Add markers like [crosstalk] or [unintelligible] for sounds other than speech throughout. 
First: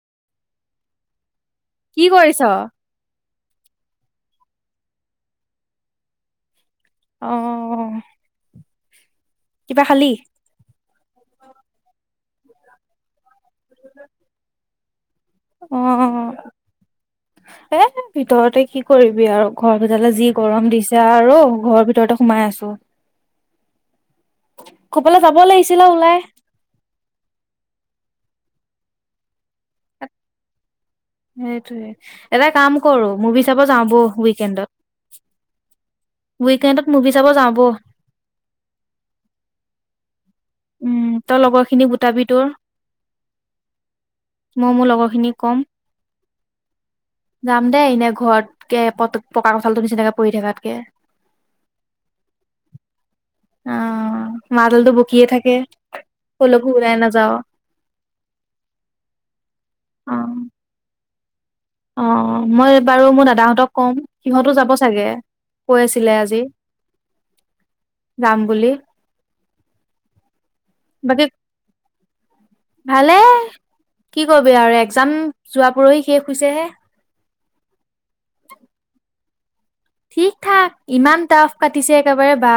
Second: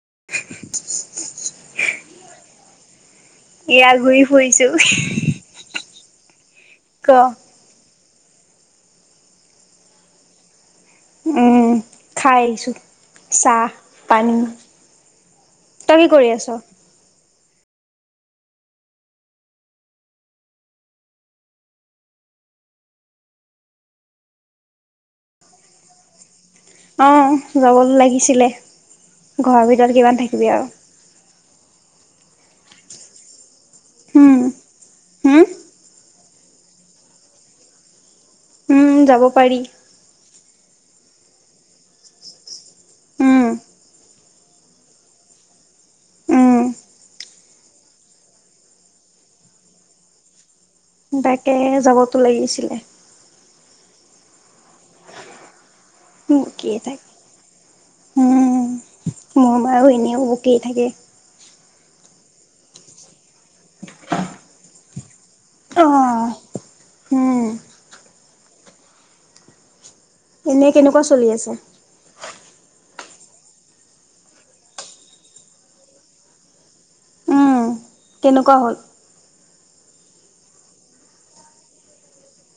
উম, উম, কি কৰিছ? ঘুৰিছো হি হি ক অ', কিবা খালি? উম, খাইছো। চাহ -পানী। অ, তই কি কৰি আছ এ ভিতৰতে কি কৰিবি আৰু ঘৰৰ ভিতৰত যি গৰম দিছে, আৰু ঘৰৰ ভিতৰতে সোমাই আছো কৰবালে যাব লাগিছিলে ওলাই অ যাবতো লাগিছিলে, ঘৰৰ ভিতৰত কিমান থাকিবি আৰু সেইটোয়ে, এটা কাম কৰো মুভি, চুভি চাব যাওঁ ব উম উইকেণ্ডত হম উইকেণ্ডত মুভি চাব যাওঁ ব উম যাব পাৰি। উম, তই লগৰ খিনি গোটাবি তোৰ উম, মই মোৰ লগৰ খিনিক কম, উম যাম দেই এনে ঘৰতকে প পকা কঠাল তো নিচিনাকে পৰি থকাতকে তাকে, যাবতো লাগিছিলে অ, মা দালটো বকিয়ে থাকে। কে [unintelligible] বকিয়ে থাকে, উম মোৰ মাৰ এনেও অ'। বকিয়েই থাকে। অ, মই বাৰু মোৰ দাদাহঁতক কম সিহঁতো যাব চাগে কৈ, অ আছিলে আজি উম যাম বুলি। এনেই কেনেকুৱা বাকী চলি আছে। ভালে কি কৰিবি আৰু এক্সাম যোৱা পৰহি শেষ হৈছেহে। তেনেকুৱা হ'ল ঠিক থাক ইমান টাফ কাটিছে একেবাৰে বা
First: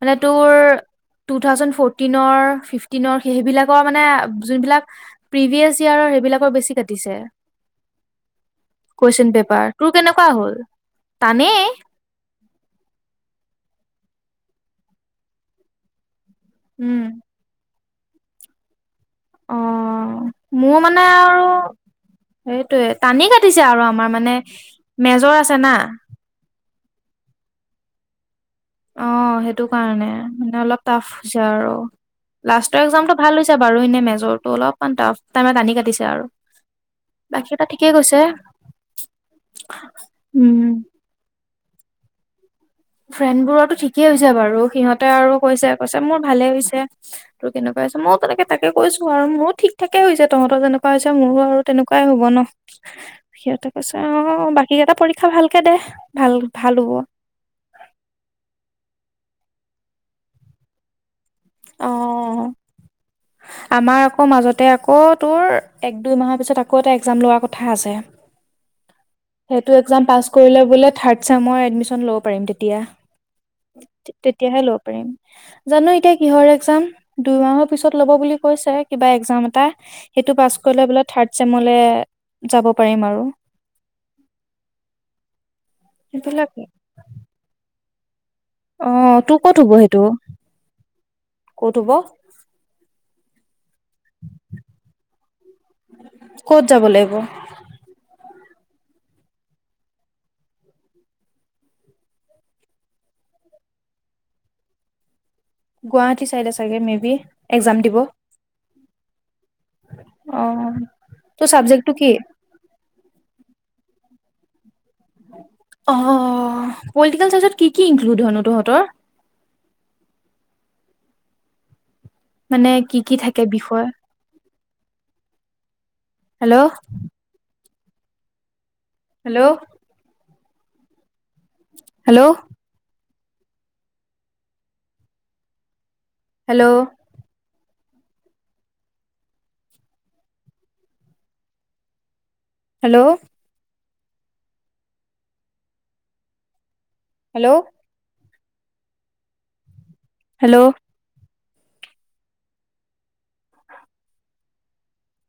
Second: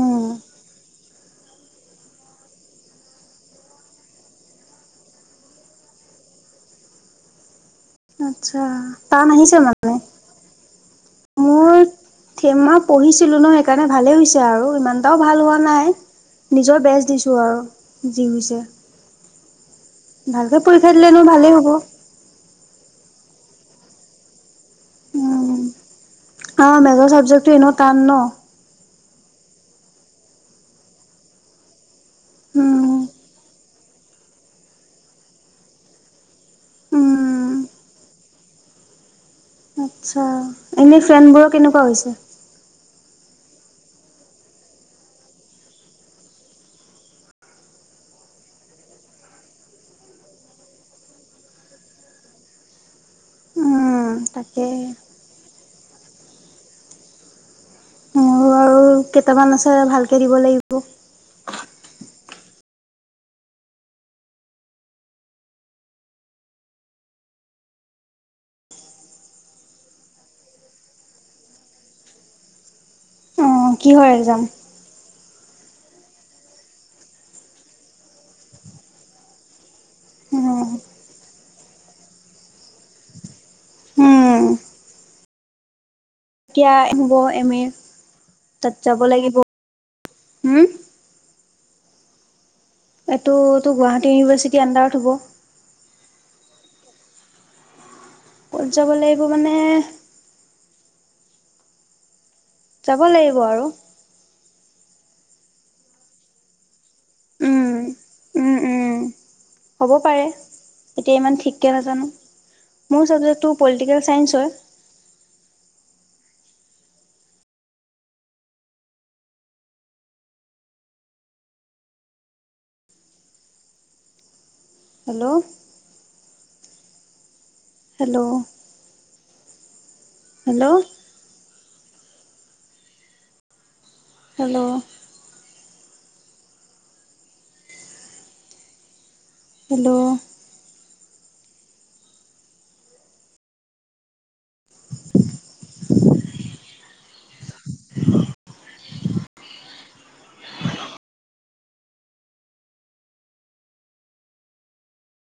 মানে উম তোৰ টু থাউজেড ফৰ্টিনৰ ফিফটিনৰ সেইবিলাকৰ মানে যোনবিলাক প্ৰিভিয়াছ ইয়াৰৰ সেইবিলাকৰ বেছি কাটিছে। আচ্ছা টান কুৱেশচন আহিছে পেপাৰ মানে তোৰ কেনেকুৱা হ'ল? টানেই মোৰ থেমা পঢ়িছিলো নহয়। সেইকাৰণে ভালেই হৈছে আৰু ইমানটাও ভাল হোৱা নাই। নিজৰ উম বেজ দিছোঁ আৰু। যি হৈছে অ ভালকে মোৰ পৰীক্ষা মানে দিলে এনেও আৰু ভালেই হ'ব। সেইটোয়ে টানি ক দিছে আৰু আমাৰ মানে মেজৰ উম, আছে না। অ মেজৰ চাবজেক্টটো এনেও টান ন। অ সেইটো কাৰণে মানে অলপ টাফ হৈছে আৰু। লাষ্টৰ উম, একজাম টো। ভাল হৈছে বাৰু এনে মেজৰটো অলপমান টাফ টাইম আনি কাটিছে আৰু বাকী উম। এটা ঠিকে গৈছে। আচ্ছা উম এনে ফ্ৰেন বোৰৰ কেনেকুৱা? কোৱা হৈছে? ফ্ৰেণ্ড বোৰো ঠিকেই হৈছে বাৰু সিহঁতে আৰু কৈছে কৈছে মোৰ ভালে হৈছে তোৰ কেনেকুৱা হৈছে মইও তেনেকে তাকে কৈছোঁ আৰু মোৰো থিক থাকে হৈছে তহঁতৰ যেনেকুৱা হৈছে মোৰো আৰু তেনেকুৱাই হ'ব ন সিহতে। অ উম, তাকে। বাকীকেইটা পৰীক্ষা ভাল। তাকে দে ভাল ভাল হ'ব। মোৰো আৰু কেইটামান আছে ভালকে দিব লাগিব। অ আমাৰ আকৌ মাজতে আকৌ তোৰ এক দুই মাহৰ পিছত আকৌ এটা একজাম লোৱাৰ কথা আছে। সেইটো একজাম পাছ কৰিলে বোলে থাৰ্ড চেমৰ এডমিশন ল'ব পাৰিম তেতিয়া। অ' কিহৰ এক্সাম? তেতিয়াহে ল'ব পাৰিম। জানো এতিয়া কিহৰ একজাম দুইমাহৰ পিছত ল'ব বুলি কৈছে কিবা একজাম এটা। সেইটো পাছ উম, কৰিলে বোলে থাৰ্ত চেমলে যাব পাৰিম আৰু। সেইবিলাকে কিয় আহিব এ‌ মে আহ তোৰ ক'ত হ'ব সেইটো। উম। ক'ত হ'ব টো টো গুৱাহাটী ইউনিভাৰ্চিটি আণ্ডাৰত হ'ব ক'ত যাব লাগিব। ক'ত যাব লাগিব মানে। যাব লাগিব আৰু। গুৱাহাটী চাইডে চাগে মে বি এক্সাম উম, দিব উম-উম হ'ব পাৰে। অ এতিয়া ইমান তোৰ ঠিককে চাবজেক্টটো নাজানো। কি মোৰ চাবজেক্টটো পলিটিকেল চাইন্স হয়। অ পলটিকেল চায়েঞ্চেত কি-কি ইনক্লুইড হয়নো তহঁতৰ? মানে কি কি থাকে বিষয়? Hello? Hello? Hello? Hello? Hello? Hello? Hello? Hello? Hello? Hello? [unintelligible] Hello? [unintelligible] Hello?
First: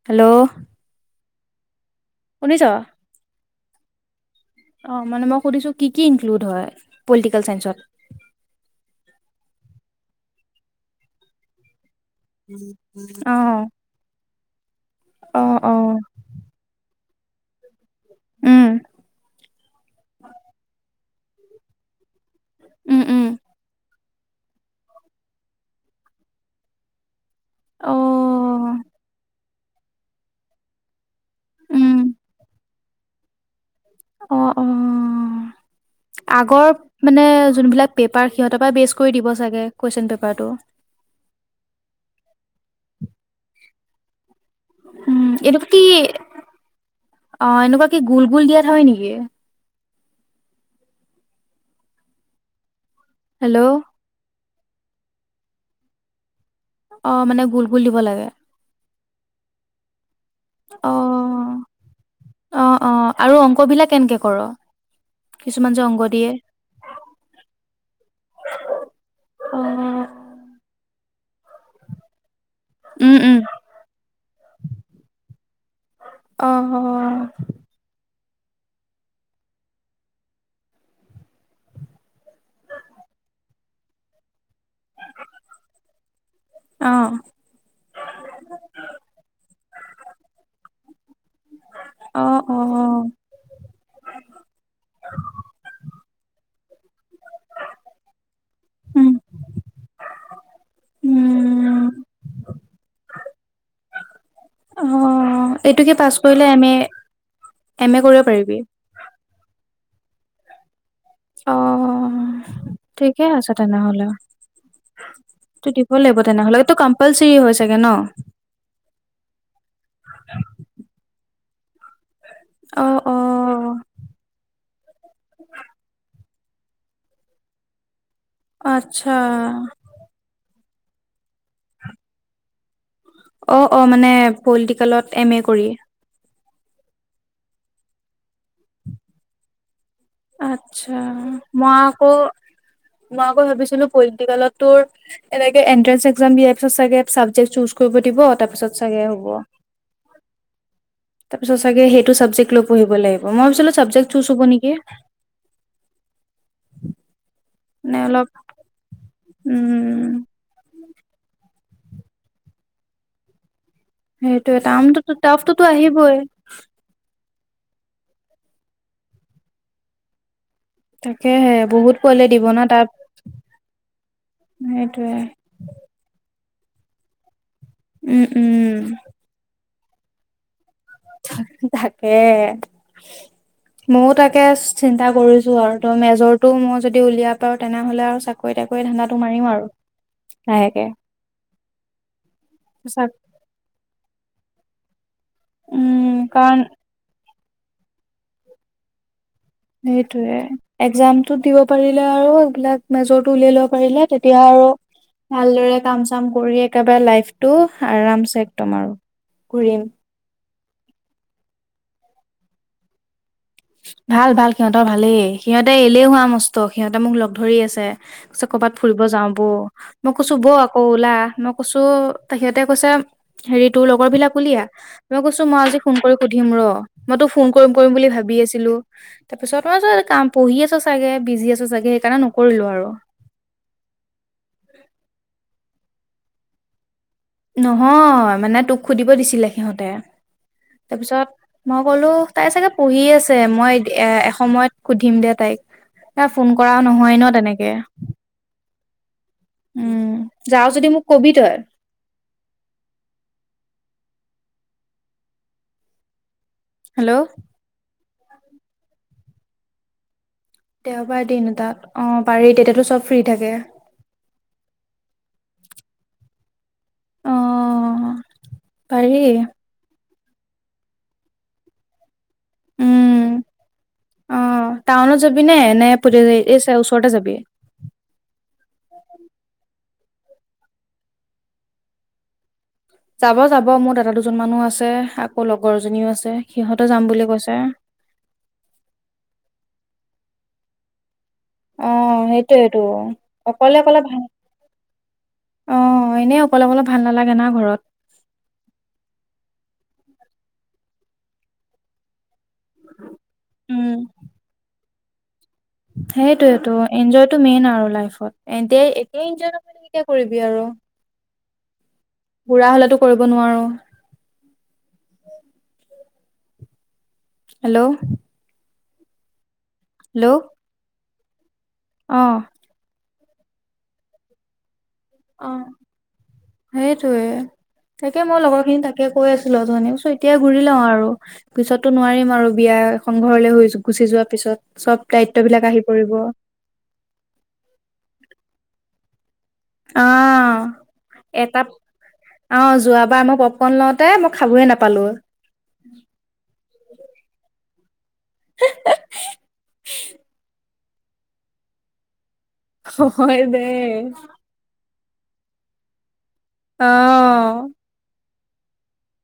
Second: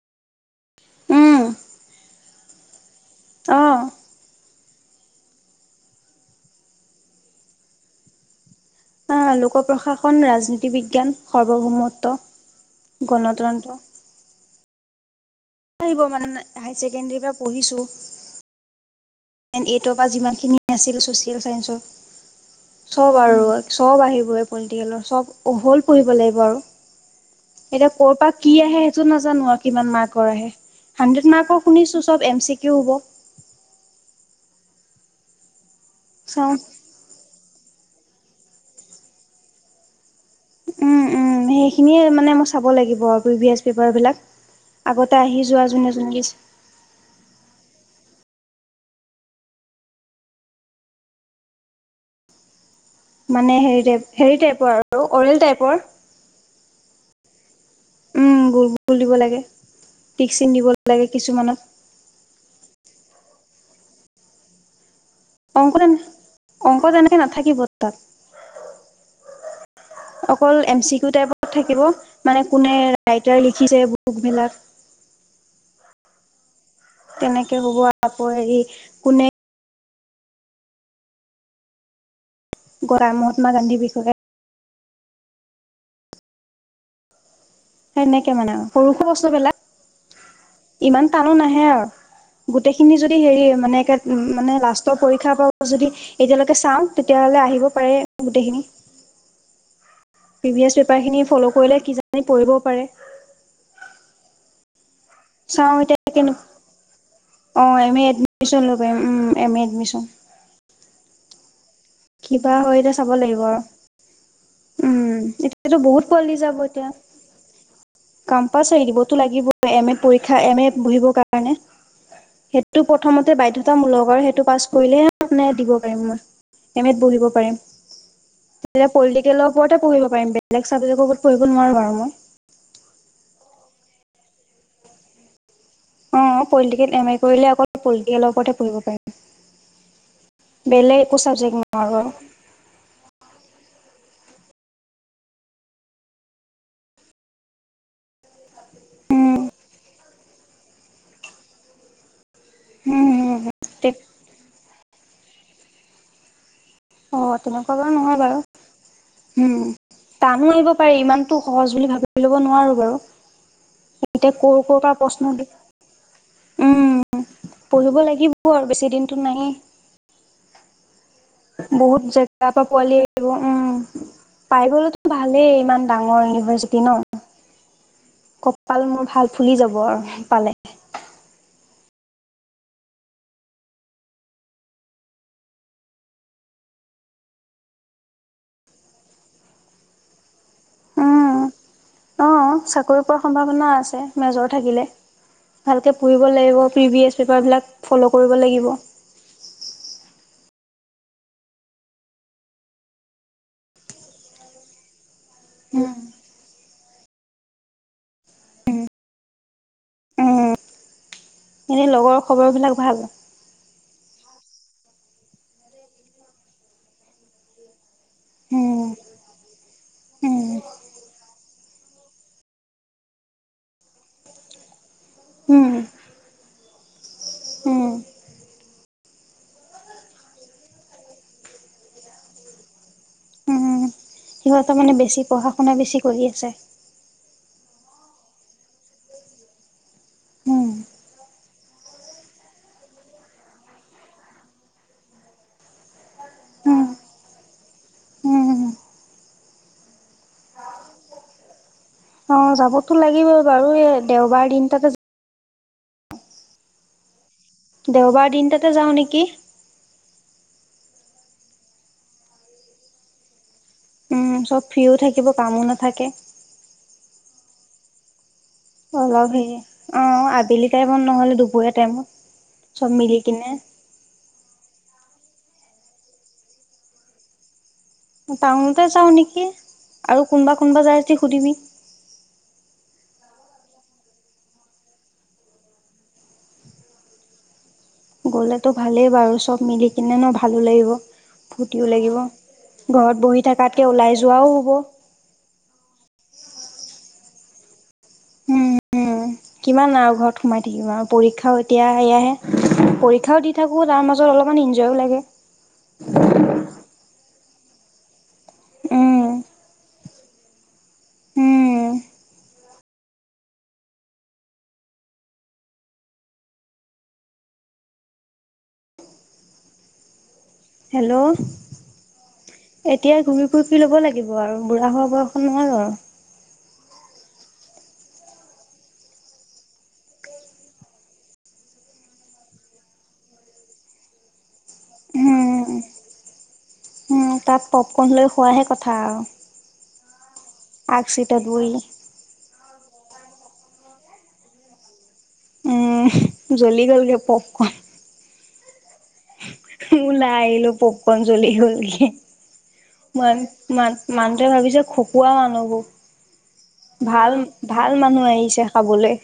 Hello? উম শুনিছ? অঁ অ মানে মই সুধিছো কি-কি ইনক্লুড হয়, পলিটিকেল চাইসত? আহ লোক প্ৰশাসন, ৰাজনীতি বিজ্ঞান, সাৰ্বভৌমত্ব অহ িব মানে হাই কেন্দ্ৰিৰ পৰা পঢ়িছো। উম খেল চাইঞ্চো উম চব উম আৰু চব আহিব। পলিটিকেলৰ চব হ'ল পঢ়িব লাগিব আৰু। এতিয়া অ কৰ' পৰা কি আহে সেইটো নাজানো আৰু। কিমান মাৰ্কৰ আহে? হানড্ৰেড মাৰ্ক উম শুনিছো চব এম চি কওঁ হব। অহ-অহ চাওঁ আগৰ মানে যোনবিলাক পেপাৰ সিহঁৰ পৰা বেচ কৰি দিব চাগে, কুৱচন পেপাৰ উম-উম সেইখিনিয়ে মানে ম চাব লাগিব আৰু প্ৰি ভ এছ পেপাৰ বিলাক। আগতে উম আহি যোৱা এনেকুৱা কি যোনে যোনেকৈছে। অ এনেকুৱা গোল গোল দিয়াত হয় নেকি মানে হেল্ল' হেৰি টাইপ হেৰি টাইপৰ আৰু আৰু অ'ৰেল টাইপৰ অ মানে গুল বুলিব লাগে গুলিব লাগে টিকচিন দিব অ লাগে কিছুমানত অ অ আৰু অংক বিলাক কেনেকে কৰ কিছুমান অংকত যে অংক দিয়ে অংকত এনেকে নাথাকিব তাত অ অকল এম চি ত টাইপত থাকিব মানে কোনে উম উম ৰাইটাৰ লিখিছে বুক বিলাক অ অ' তাপ হেৰি কোনে? মহাত্মা গান্ধীৰ বিষয়ে, আহ', সেনেকে মানে সৰু সৰু বস্তু বিলাক ইমান তানো নাহে অ', আৰু গোটেখিনি অ', যদি হেৰি মানে কা মানে লাষ্টৰ পৰীক্ষা পাৱ যদি এতিয়ালৈকে কেঁচা আম তেতিয়া হ'লে আহিব পাৰে গোটেইখিনি উম, প্ৰিভিয়াছ পেপাৰখিনি ফ'ল কৰিলে কি উম। জানি পৰিবও পাৰে। অ', চাওঁ এইটো কি এতিয়া পাছ কে কৰিলে এম এ অ এম এ এদমিচন ল'ব পাৰিম উম এম এ এদমিচন অ' কিবা হয় এতিয়া চাব ঠিকে লাগিব আছে আৰু তেনেহ'লে। উম', তো এতিয়াটো দিব বহুত লাগিব পোৱালি তেনেহ'লে যাব এইটো এতিয়া, কম্পালচৰি হয় চাগে ন? কম্পালচাৰি দিবতো লাগিব এম এ পৰীক্ষা এম এ পঢ়িব কাৰণে সেইটো অ', প্ৰথমতে অ'। বাধ্যতামূলক আৰু সেইটো পাছ কৰিলে আপোন দিব পাৰিম মই এম এট বহিব পাৰিম। আচ্ছা তেলৰ ওপৰতে পঢ়িব পাৰিম। বেলেগ চাবজেক্টৰ ওপৰত পঢ়িব নোৱাৰোঁ আৰু মই। অ', অ মানে পলিটিকেলত এম এ কৰি অ পলিটিকেল এম এ কৰিলে অকল পলিটিকেলৰ ওপৰতে পঢ়িব পাৰি। আচ্চা। মই আৰু। আকৌ, মই আকৌ ভাবিছিলো পলিটিকেলতটো এন্ট্ৰেস এক দিয়াৰ পিছতাগে চাবজেক্ চুস কৰিব দিব তাৰপিছত চাগে হ'ব। তাৰপিছত চাগে সেইটো ছাবজেক্ট পঢ়িব লাগিব মই ভাবিচিলোঁ চাবজেক চুজ হ'ব নেকি? অঁ', তেনেকুৱা বাৰু মানে নহয় অলপ বাৰু। উম', টানো আহিব পাৰে ইমানতো সহজ বুলি ভাবি ল'ব নোৱাৰোঁ বাৰু। এতিয়া কৰ সেইটোয়ে কৰ পৰা টামটো প্ৰশ্ন দি টফটোতো আহিবই। উম পঢ়িব লাগিব আৰু বেছি দিনটো নাই। তাকেহে বহুত পোৱালি দিব জেগাৰ ন পৰা তাত পোৱালি আহিব উম', পাই গলেতো সেইটোয়ে ভালেই ইমান ডাঙৰ ইউনিভাৰ্চিটি। তি ন? উম উম কপাল মোৰ ভাল ফুলি যাব। ৰ পালে। তাকে মযও তাকে চিন্তা কৰিছো আৰু ত মেজৰটো মই যদি উলিয়াই পাও তেনেহলে আৰু চাকৰি তাকৰি ধান্দাটো মাৰিম আৰু। লাহেকে উম, অহ চাকৰি চাক পোৱাৰ সম্ভাৱনা আছে মেজৰ থাকিলে। ভালকে উম পঢ়িব লাগিব কাৰণ প্ৰিভিয়চ পেপাৰবিলাক ফ'ল' কৰিব লাগিব। সেইটোৱে একজামটো দিব পাৰিলে আৰু এইবিলাক মেজৰটো উলিয়াই লব পাৰিলে তেতিয়া আৰু ভালদৰে উম কাম চাম কৰি একেবাৰে লাইফটো আৰামছে একদম আৰু। ঘূৰিম। এনেই লগৰ খবৰবিলাক ভাল? ভাল-ভাল সিহঁতৰ ভালেই, সিহঁতে এলেহুৱা মস্ত সিহঁতে মোক লগ ধৰি আছে। ছে কৰবাত উম ফুৰিব যাও বৌ, মই কৈছো উম বৌ আকৌ ওলা, মই কৈছো সিহঁতে কৈছে হেৰি তোৰ লগৰ বিলাক উলিয়া। মই কৈছো মই উম আজি ফোন কৰি সুধিম ৰ। মই তো ফোন উম কৰিম-কৰিম বুলি ভাবি আছিলো। লো তাৰপিছত তই কাম পঢ়ি আছো চাগে, বিজি আছ চাগে সেইকাৰণে নকৰিলো আৰু। উম সিহঁতৰ মানে বেছি পঢ়া বেছি কৰি আছে। নহয়। মানে তোক সুধিব দিছিলে সিহঁতে, উম তাৰপিছত মই কলো তাই চাগে পঢ়ি আছে মই এ এসময়ত সুধিম দে তাইক। তাই ফোন কৰাও উম নহয় ন তেনেকে? উম উম, যাও যদি মোক কবি তই। অ যাবতো লাগিবই বাৰু এই দেওবাৰ দিন তাতে হেল্ল'? দেওবাৰ দিনতাতে যাওঁ নেকি? দেওবাৰ দিনতাত অ পাৰি তেতিয়াতো চব ফ্ৰী থাকে। উম চব ফ্ৰ্ৰীও থাকিব কামো নাথাকে। অ পাৰি উলাবি, অহ। আবেলি টাইমত নহলে দুপৰীয়া টাইমত। চব উম মিলিকেনে। অ টাউনত যাবি নে নে পা য এই ওচৰতে যাবি। টাউনতে যাওঁ নেকি আৰু কোনোবা কোনোবা যায় যদি সুধিবি? যাব যাব মোৰ দাদা দুজন মানো আছে আকৌ লগৰজনীও আছে সিহঁতে যাম বুলি কৈছে? গ'লেতো ভালেই বাৰু চব মিলি কিনে ন ভালো লাগিব? ফূৰ্তিও অ লাগিব সেইটোয়েইটো ঘৰত বহি অকলে থকাতকে অকলে ওলাই ভাল যোৱাও হ'ব অ এনেই অকলে অলেপ ভাল নালাগে। হোনা ঘৰত। উম উম কিমান আৰু ঘৰত সোমাই থাকিব আৰু পৰীক্ষাও এতিয়া সেয়াহে। পৰীক্ষাও দি থাকো তাৰ মাজত অলপমান। কিয় লাগে। সেইটোয়েটো এনজয়। মেইন আৰু লাইফত এ এতিয়া উম এনজয় নকৰিলে কেতিয়া কৰিবি আৰু। উম বুঢ়া হলেতো কৰিব নোৱাৰো? হেল্ল' হেল্ল' হেল্ল' আহ, এতিয়াই ঘূৰি ফুৰি লব লাগিব আৰু। বুঢ়া অ বৰষুণয়? সেইটোয়ে, তাকে মই লগৰ খিনি তাকে কৈ আছিলো অথনী চ এতিয়া ঘুৰি লও আৰু পিছতো নোৱাৰিম আৰু বিয়া এখন ঘৰলে গুচি যোৱাৰ পিছত চব দায়িত্ব উম বিলাক আহি পৰিব। উম, তাত পপকৰ্ন লৈ খোৱাহে কথা আৰু। অ, আগ চিটত এ বহি। অ' যোৱাবাৰ মই অকণ লওঁতে মই খাবয়ই নাপালোঁ। উম, জ্বলি গল গে পপকন। ওলাই আহিলো পপকন জলি গলগে। মান হয় দে মা' মানটোৱে ভাবিছে খুব ইয়াৰ মানুবোৰ অ ভাল-ভাল মানুহ আহিছে। খাবলৈ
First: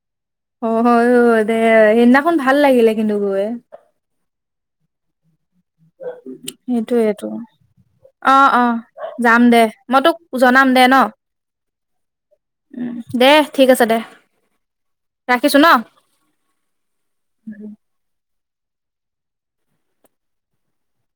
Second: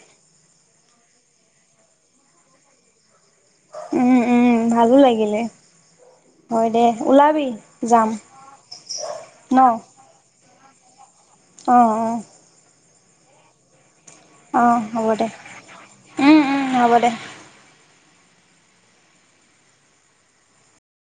অ' হয় দে সেইদিনাখন ভাল লাগিলে কিন্তু গৈ। উম-উম, ভালো লাগিলে। হয় দে সেইটোয়েইটো ওলাবি যাম। অ-অ যাম ন দে। মই তোক জনাম দে ন। অঁ-অঁ, উ, দে ঠিক আছে দে। অঁ' হ'ব দে, ৰাখিছো ন উম-উম, হ'ব দে।